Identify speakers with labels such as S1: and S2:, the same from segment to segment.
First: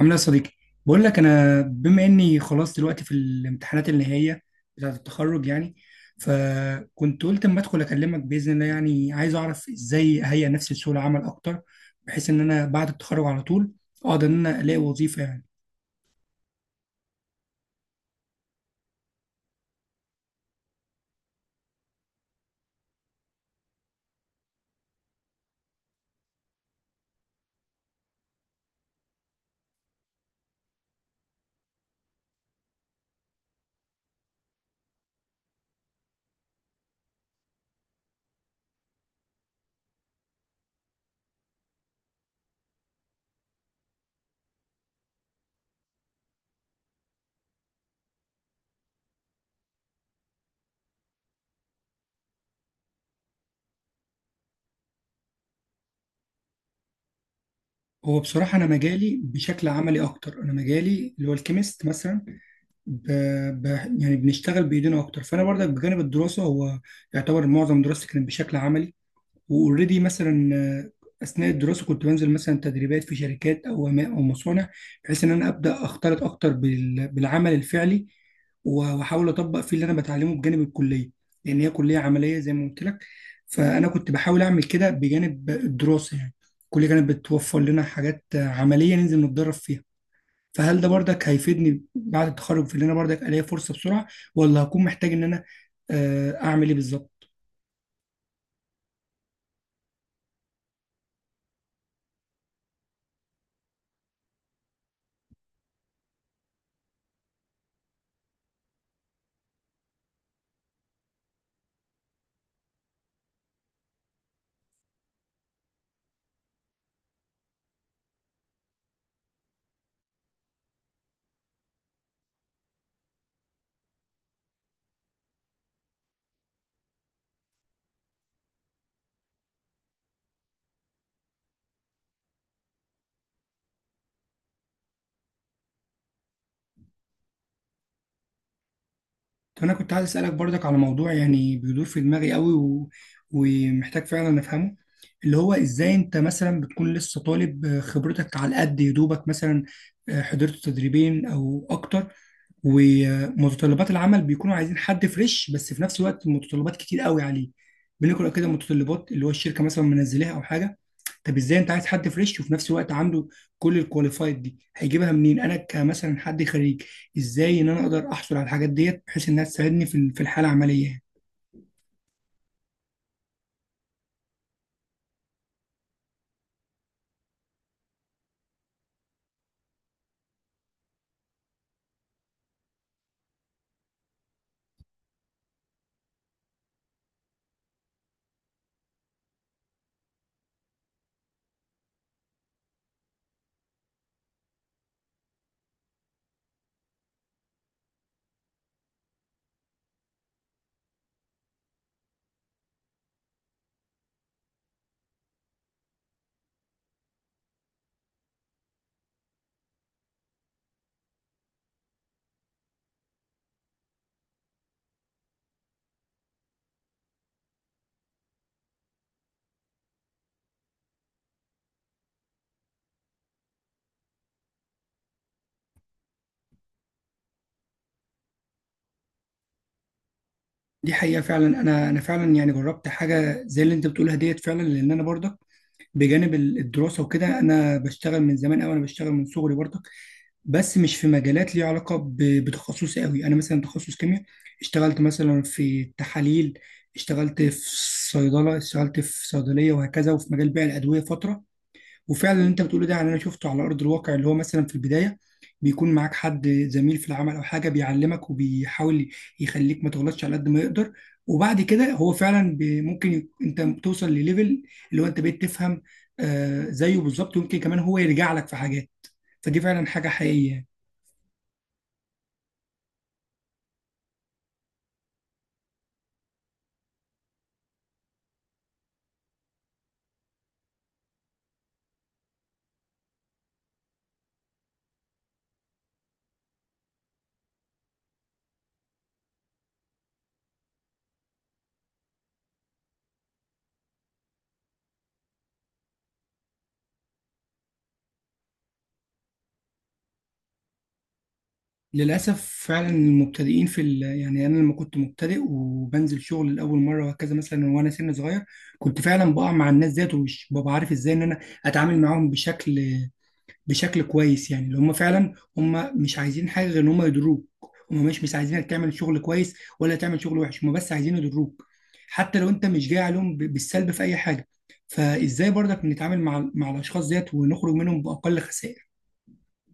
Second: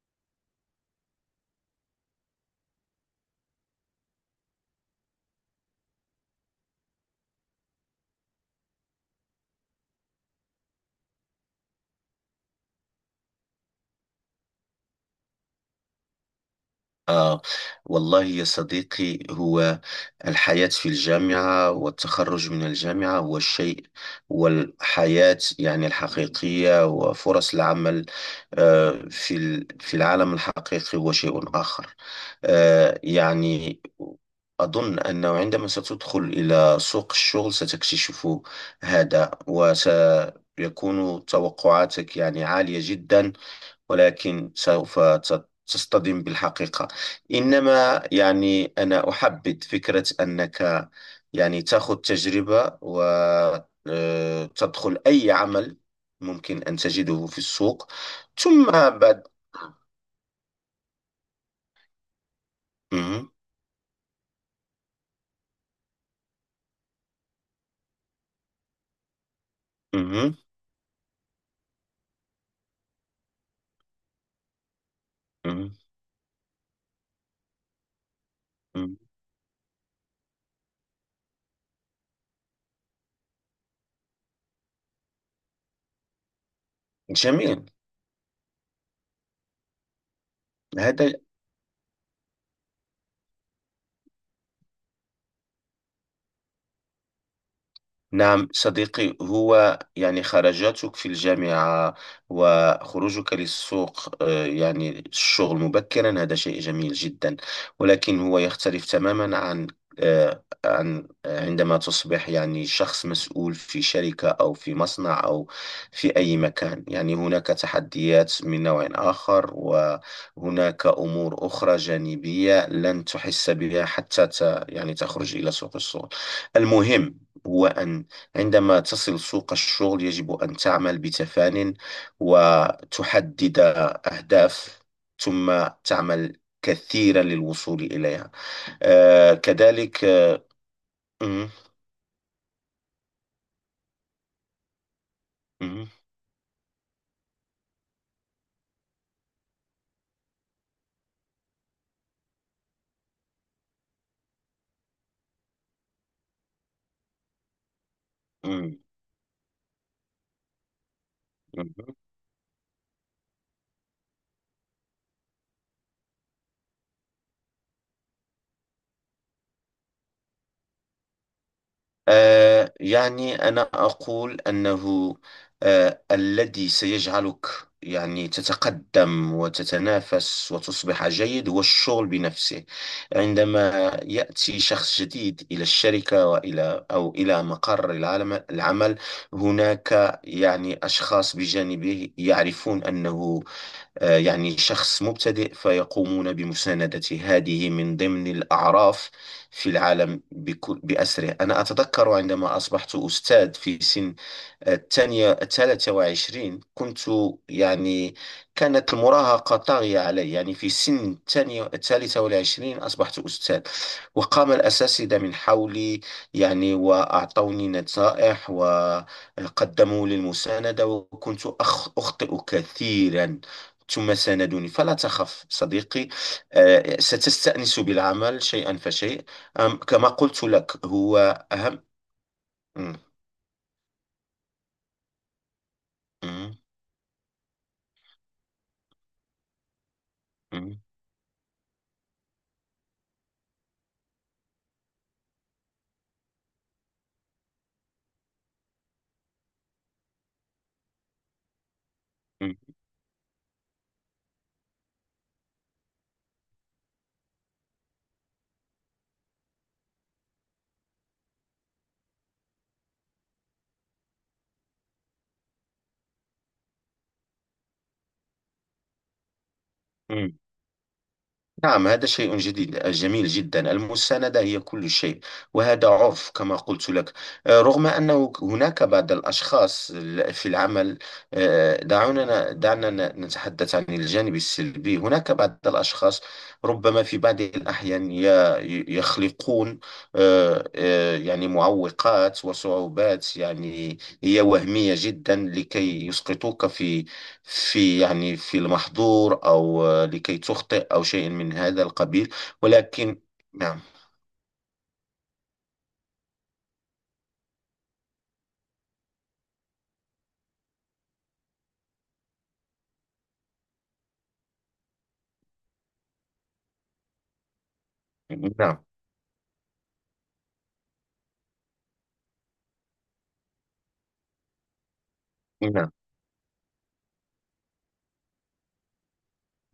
S1: عامل ايه يا صديقي؟ بقول لك انا بما اني خلاص دلوقتي في الامتحانات النهائيه بتاعه التخرج يعني. فكنت قلت اما ادخل اكلمك باذن الله، يعني عايز اعرف ازاي اهيئ نفسي لسوق العمل اكتر، بحيث ان انا بعد التخرج على طول اقدر ان انا الاقي وظيفه يعني.
S2: آه والله يا صديقي، هو الحياة في الجامعة والتخرج من الجامعة هو الشيء، والحياة يعني الحقيقية، وفرص العمل في العالم الحقيقي هو شيء آخر. يعني أظن أنه عندما ستدخل إلى سوق الشغل ستكتشف هذا، وسيكون توقعاتك يعني عالية جدا، ولكن سوف تصطدم بالحقيقة. إنما يعني أنا أحبذ فكرة أنك يعني تأخذ تجربة، وتدخل أي عمل ممكن أن تجده في السوق،
S1: هو بصراحه انا
S2: ثم
S1: مجالي
S2: بعد.
S1: بشكل عملي اكتر، انا مجالي اللي هو الكيمست مثلا. ب...
S2: مهم.
S1: ب... يعني بنشتغل بايدينا اكتر، فانا برضك بجانب الدراسه هو يعتبر معظم دراستي كانت بشكل عملي واوريدي
S2: مهم.
S1: مثلا اثناء الدراسه كنت بنزل مثلا تدريبات في شركات او او مصانع، بحيث ان انا
S2: مهم.
S1: ابدا اختلط اكتر بالعمل الفعلي.
S2: مهم.
S1: واحاول اطبق فيه اللي انا بتعلمه بجانب الكليه، لان هي كليه عمليه زي ما قلت لك. فانا كنت بحاول اعمل كده بجانب الدراسه يعني. الكليه كانت بتوفر
S2: جميل.
S1: لنا حاجات عمليه ننزل نتدرب فيها. فهل ده
S2: هذا.
S1: بردك هيفيدني بعد التخرج في ان انا بردك الاقي فرصه بسرعه، ولا هكون محتاج ان انا اعمل ايه بالظبط؟
S2: نعم صديقي، هو يعني خرجاتك في الجامعة وخروجك للسوق يعني الشغل مبكرا هذا شيء جميل جدا، ولكن هو يختلف تماما عن، عندما تصبح يعني شخص مسؤول في شركة أو في مصنع أو في أي مكان، يعني هناك تحديات من نوع آخر، وهناك أمور أخرى جانبية لن تحس بها حتى يعني تخرج إلى سوق الشغل. المهم هو أن عندما تصل سوق الشغل يجب أن تعمل بتفان، وتحدد أهداف، ثم تعمل كثيرا للوصول إليها. آه
S1: انا كنت
S2: كذلك
S1: عايز اسالك
S2: آه،
S1: برضك على موضوع
S2: مم،
S1: يعني بيدور في دماغي قوي ومحتاج فعلا افهمه. اللي هو
S2: مم،
S1: ازاي انت مثلا بتكون لسه طالب، خبرتك على قد يدوبك مثلا، حضرت تدريبين او اكتر، ومتطلبات العمل بيكونوا عايزين حد فريش، بس في نفس الوقت متطلبات كتير قوي عليه. بنقرا كده
S2: مم،
S1: متطلبات اللي هو الشركه مثلا منزلاها او حاجه. طب ازاي انت عايز
S2: مم.
S1: حد فريش وفي نفس الوقت عنده كل الكواليفايد دي، هيجيبها منين انا كمثلا حد خريج؟ ازاي ان انا اقدر احصل على الحاجات ديت بحيث انها تساعدني في في الحاله العمليه يعني.
S2: يعني أنا أقول أنه الذي سيجعلك يعني تتقدم وتتنافس وتصبح جيد هو الشغل بنفسه. عندما يأتي شخص جديد إلى الشركة، وإلى أو إلى مقر العمل، هناك يعني أشخاص بجانبه يعرفون أنه، يعني شخص مبتدئ، فيقومون بمساندته، هذه من ضمن الأعراف في العالم بأسره. أنا أتذكر عندما أصبحت أستاذ في سن الثانية الثالثة وعشرين، كنت يعني كانت المراهقة طاغية علي، يعني في سن الثانية الثالثة والعشرين أصبحت أستاذ، وقام الأساتذة من حولي يعني، وأعطوني نصائح وقدموا لي المساندة، وكنت أخطئ كثيرا، ثم ساندوني، فلا تخف صديقي، ستستأنس بالعمل شيئا فشيء، كما قلت لك
S1: دي حقيقه
S2: هو
S1: فعلا،
S2: أهم.
S1: انا فعلا يعني جربت
S2: م-
S1: حاجه زي اللي انت بتقولها ديت فعلا. لان انا برضك بجانب
S2: م-
S1: الدراسه وكده انا بشتغل من زمان قوي، انا بشتغل من صغري برضك،
S2: م-
S1: بس مش في مجالات ليها علاقه بتخصصي قوي. انا مثلا تخصص كيمياء، اشتغلت مثلا في تحاليل، اشتغلت في صيدله، اشتغلت في صيدليه وهكذا، وفي مجال بيع الادويه فتره. وفعلا اللي انت بتقوله ده يعني انا شفته على ارض الواقع، اللي هو مثلا في البدايه بيكون معاك حد زميل في العمل او حاجه بيعلمك وبيحاول يخليك ما تغلطش على قد ما يقدر. وبعد كده هو فعلا ممكن انت توصل لليفل اللي هو انت بقيت تفهم زيه بالظبط، ويمكن كمان هو يرجع لك في حاجات. فدي فعلا حاجه
S2: م-
S1: حقيقيه يعني.
S2: نعم، هذا شيء جديد جميل جدا، المساندة هي كل شيء، وهذا عرف كما قلت لك. رغم أنه هناك بعض الأشخاص في العمل، دعنا نتحدث عن الجانب السلبي. هناك بعض الأشخاص ربما في بعض الأحيان يخلقون، يعني معوقات وصعوبات، يعني هي وهمية جدا لكي يسقطوك في، يعني في المحظور، أو لكي تخطئ أو شيء من هذا القبيل.
S1: للاسف فعلا
S2: ولكن،
S1: المبتدئين في
S2: نعم.
S1: يعني انا لما كنت مبتدئ وبنزل شغل لاول مره وهكذا مثلا وانا سن صغير، كنت فعلا بقع مع الناس ديت ومش ببقى عارف ازاي ان انا اتعامل معاهم بشكل كويس، يعني اللي هم فعلا هم مش عايزين حاجه غير ان هم يضروك، هم مش عايزينك
S2: نعم.
S1: تعمل شغل كويس ولا تعمل شغل وحش، هم بس عايزين يضروك، حتى لو انت مش جاي عليهم بالسلب في اي حاجه. فازاي برضك
S2: نعم،
S1: نتعامل مع الاشخاص ديت ونخرج منهم باقل خسائر؟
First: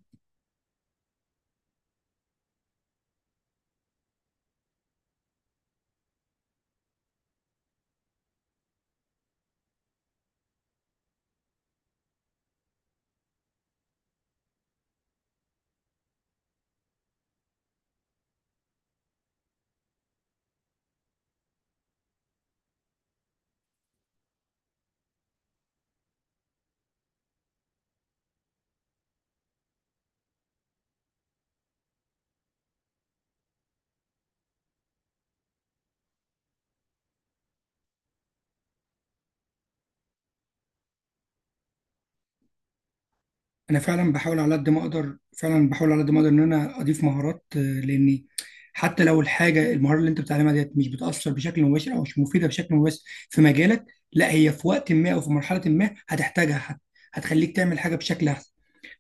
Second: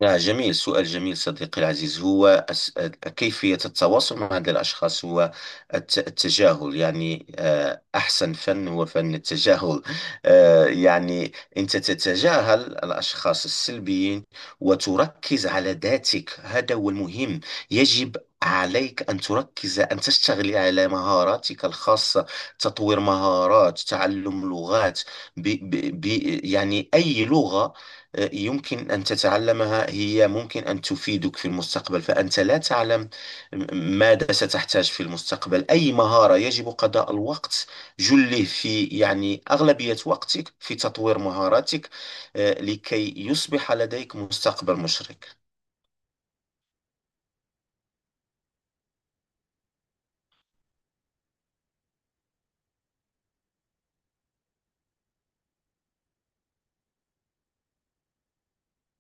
S2: نعم، جميل، سؤال جميل صديقي العزيز. هو كيفية التواصل مع هذا الأشخاص هو التجاهل، يعني أحسن فن هو فن التجاهل. يعني أنت تتجاهل الأشخاص السلبيين وتركز على ذاتك، هذا هو المهم. يجب عليك أن تركز، أن تشتغل على مهاراتك الخاصة، تطوير مهارات، تعلم لغات. ب ب يعني أي لغة يمكن أن تتعلمها هي ممكن أن تفيدك في المستقبل، فأنت لا تعلم ماذا ستحتاج في المستقبل. أي مهارة يجب قضاء الوقت جله في، يعني أغلبية وقتك في تطوير مهاراتك، لكي يصبح
S1: انا فعلا
S2: لديك
S1: بحاول على قد
S2: مستقبل
S1: ما اقدر،
S2: مشرق.
S1: فعلا بحاول على قد ما اقدر ان انا اضيف مهارات، لاني حتى لو الحاجه المهاره اللي انت بتتعلمها ديت مش بتاثر بشكل مباشر او مش مفيده بشكل مباشر في مجالك، لا هي في وقت ما او في مرحله ما هتحتاجها، هتخليك تعمل حاجه بشكل احسن.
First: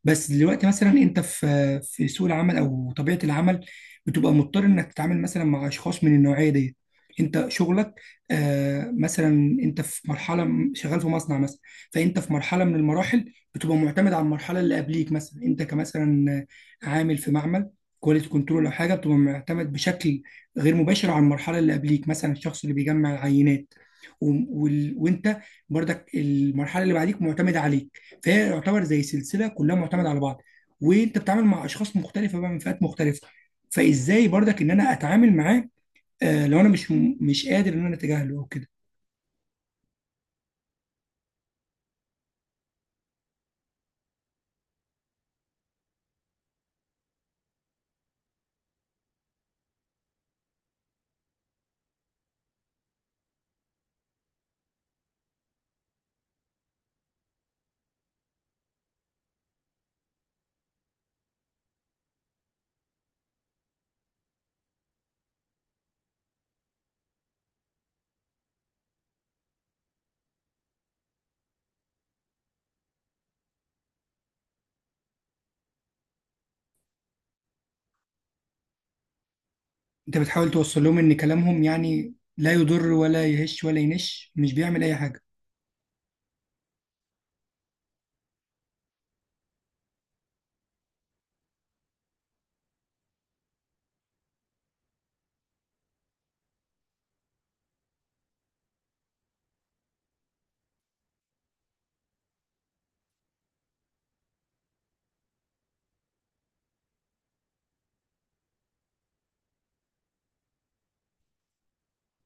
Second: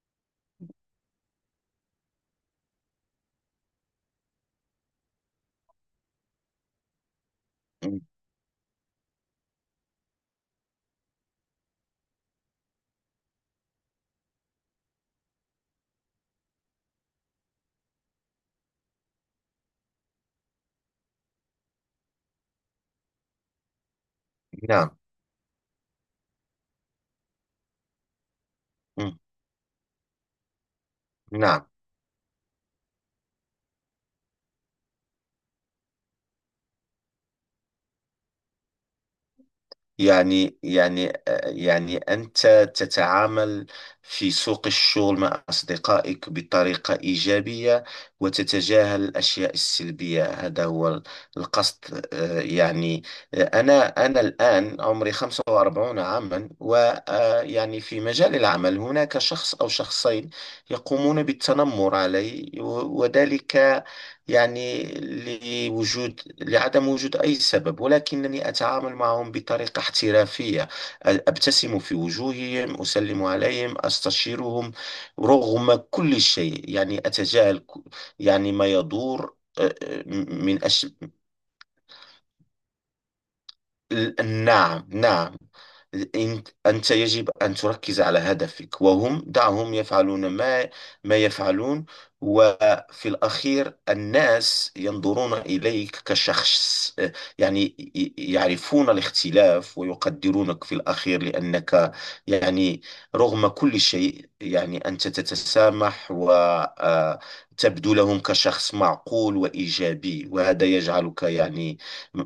S1: بس دلوقتي مثلا انت في سوق العمل او طبيعه العمل بتبقى مضطر انك تتعامل مثلا مع اشخاص من النوعيه دي. انت شغلك
S2: م-
S1: مثلا انت في مرحله شغال في مصنع مثلا، فانت في مرحله من المراحل بتبقى معتمد على المرحله اللي قبليك. مثلا انت كمثلا عامل في معمل كواليتي كنترول او حاجه، بتبقى معتمد بشكل غير مباشر على المرحله اللي قبليك، مثلا الشخص اللي بيجمع العينات و...
S2: نعم.
S1: وانت برضك المرحله اللي بعديك معتمده عليك. فهي يعتبر زي
S2: م-
S1: سلسله كلها معتمده على بعض، وانت بتتعامل مع
S2: نعم.
S1: اشخاص مختلفه بقى من فئات مختلفه. فازاي برضك ان انا اتعامل معاه، لو انا مش قادر ان انا اتجاهله او كده؟
S2: يعني يعني يعني أنت تتعامل في سوق الشغل مع أصدقائك بطريقة إيجابية، وتتجاهل الأشياء السلبية، هذا هو القصد. أنا الآن عمري 45 عاما، ويعني في مجال العمل هناك شخص أو شخصين يقومون بالتنمر علي، وذلك يعني لوجود لعدم وجود أي سبب، ولكنني أتعامل معهم بطريقة احترافية، أبتسم في وجوههم، أسلم عليهم، أستشيرهم، رغم كل شيء يعني أتجاهل، يعني ما يدور.
S1: انت بتحاول
S2: من
S1: توصل
S2: أش
S1: لهم ان كلامهم يعني لا يضر ولا يهش ولا ينش، مش بيعمل
S2: نعم،
S1: اي حاجه.
S2: نعم. أنت يجب أن تركز على هدفك، وهم دعهم يفعلون ما يفعلون، وفي الأخير الناس ينظرون إليك كشخص، يعني يعرفون الاختلاف ويقدرونك في الأخير، لأنك يعني رغم كل شيء يعني أنت تتسامح وتبدو لهم كشخص معقول وإيجابي، وهذا يجعلك يعني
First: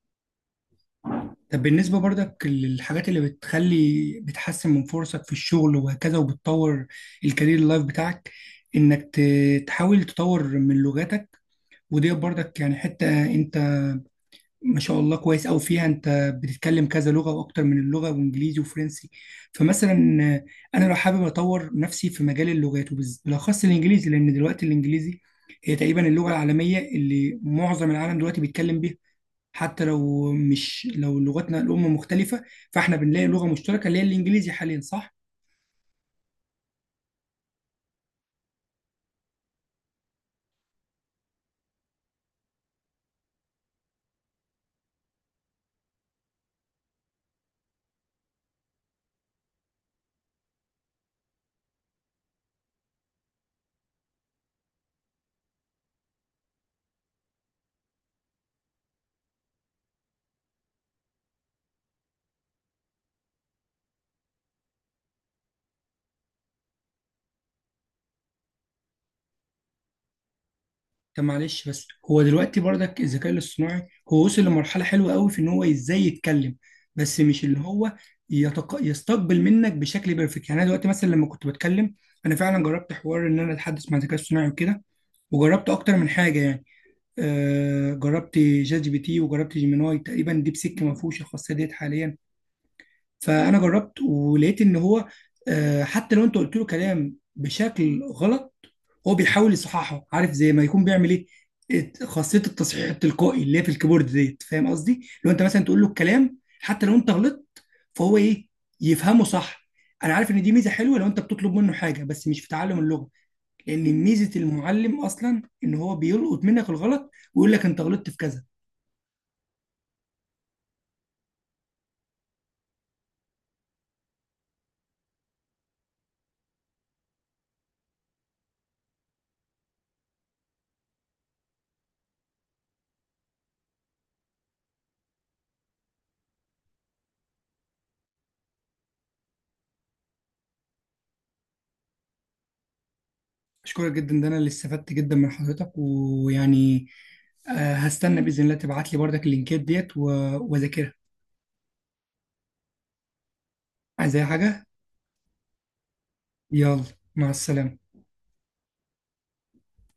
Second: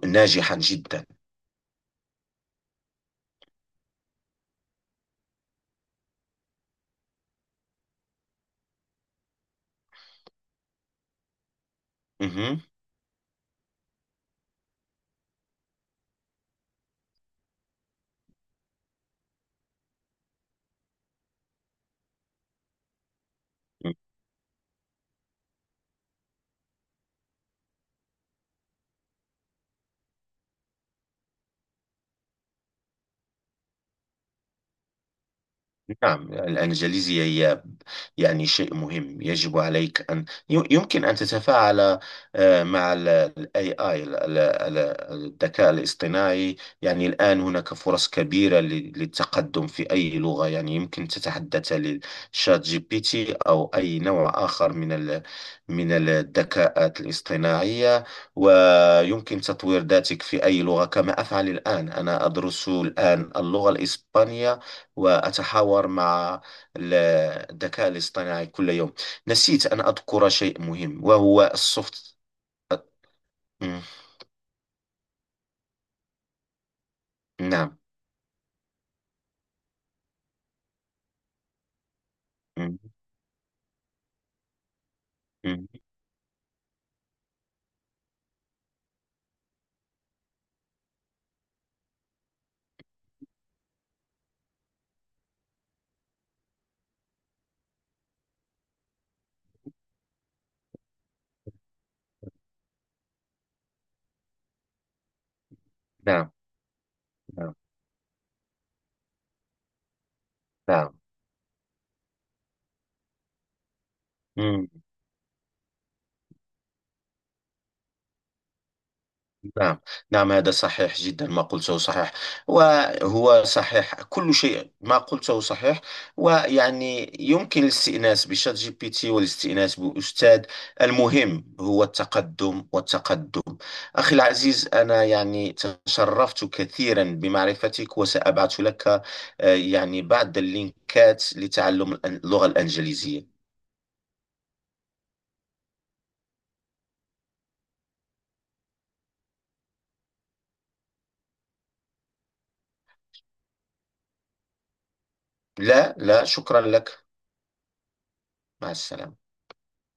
S2: ناجحا جدا.
S1: طب بالنسبه برضك للحاجات اللي بتخلي بتحسن من فرصك في الشغل وهكذا وبتطور الكارير اللايف بتاعك، انك تحاول تطور من لغتك. ودي برضك
S2: مهم.
S1: يعني حته انت ما شاء الله كويس أوي فيها، أنت بتتكلم كذا لغة وأكتر من اللغة وإنجليزي وفرنسي. فمثلا أنا لو حابب أطور نفسي في مجال اللغات وبالأخص الإنجليزي، لأن دلوقتي الإنجليزي هي تقريبا اللغة العالمية اللي معظم العالم دلوقتي بيتكلم بيها، حتى لو مش لو لغتنا الأم مختلفة فإحنا بنلاقي لغة مشتركة اللي هي الإنجليزي حاليا، صح؟
S2: نعم، الإنجليزية هي يعني شيء مهم، يجب عليك أن، يمكن أن تتفاعل مع ال AI، الذكاء الاصطناعي. يعني الآن هناك فرص كبيرة للتقدم في أي لغة، يعني يمكن تتحدث للشات جي بي تي أو أي نوع آخر من من الذكاءات الاصطناعية. ويمكن تطوير ذاتك في أي لغة كما أفعل الآن، أنا أدرس الآن اللغة الإسبانية، وأتحاور مع ال- الذكاء الاصطناعي كل يوم. نسيت أن أذكر شيء مهم،
S1: طب
S2: وهو
S1: معلش، بس
S2: السوفت.
S1: هو دلوقتي برضك الذكاء
S2: مم،
S1: الاصطناعي هو وصل لمرحلة حلوة قوي في ان هو ازاي يتكلم، بس مش اللي
S2: نعم.
S1: هو يستقبل منك بشكل بيرفكت. يعني انا دلوقتي مثلا لما كنت بتكلم، انا فعلا
S2: مم،
S1: جربت حوار ان انا اتحدث مع الذكاء الاصطناعي وكده،
S2: مم،
S1: وجربت اكتر من حاجة يعني. جربت ChatGPT وجربت جيميناي، تقريبا ديب سيك ما فيهوش الخاصية ديت حاليا. فانا جربت ولقيت ان هو حتى لو انت قلت له كلام بشكل غلط هو بيحاول يصححها، عارف زي ما يكون بيعمل ايه خاصيه التصحيح التلقائي اللي هي في الكيبورد ديت. فاهم قصدي، لو انت مثلا تقول له
S2: نعم،
S1: الكلام حتى لو انت غلطت
S2: نعم،
S1: فهو ايه يفهمه صح. انا عارف ان دي ميزه
S2: نعم.
S1: حلوه لو انت بتطلب منه حاجه، بس مش في تعلم اللغه، لان ميزه
S2: مم.
S1: المعلم اصلا ان هو بيلقط منك الغلط ويقول لك انت غلطت في كذا.
S2: نعم. نعم، هذا صحيح جدا، ما قلته صحيح، وهو صحيح، كل شيء ما قلته صحيح، ويعني يمكن الاستئناس بشات جي بي تي والاستئناس بأستاذ، المهم هو التقدم والتقدم. أخي العزيز، أنا يعني تشرفت كثيرا بمعرفتك، وسأبعث لك يعني بعض اللينكات لتعلم اللغة الإنجليزية.
S1: اشكرك جدا، ده انا اللي استفدت جدا من حضرتك، ويعني هستنى باذن الله تبعت لي بردك اللينكات ديت واذاكرها. عايز اي حاجه؟
S2: لا، لا، شكرا
S1: يلا،
S2: لك.
S1: مع السلامه.
S2: مع السلامة.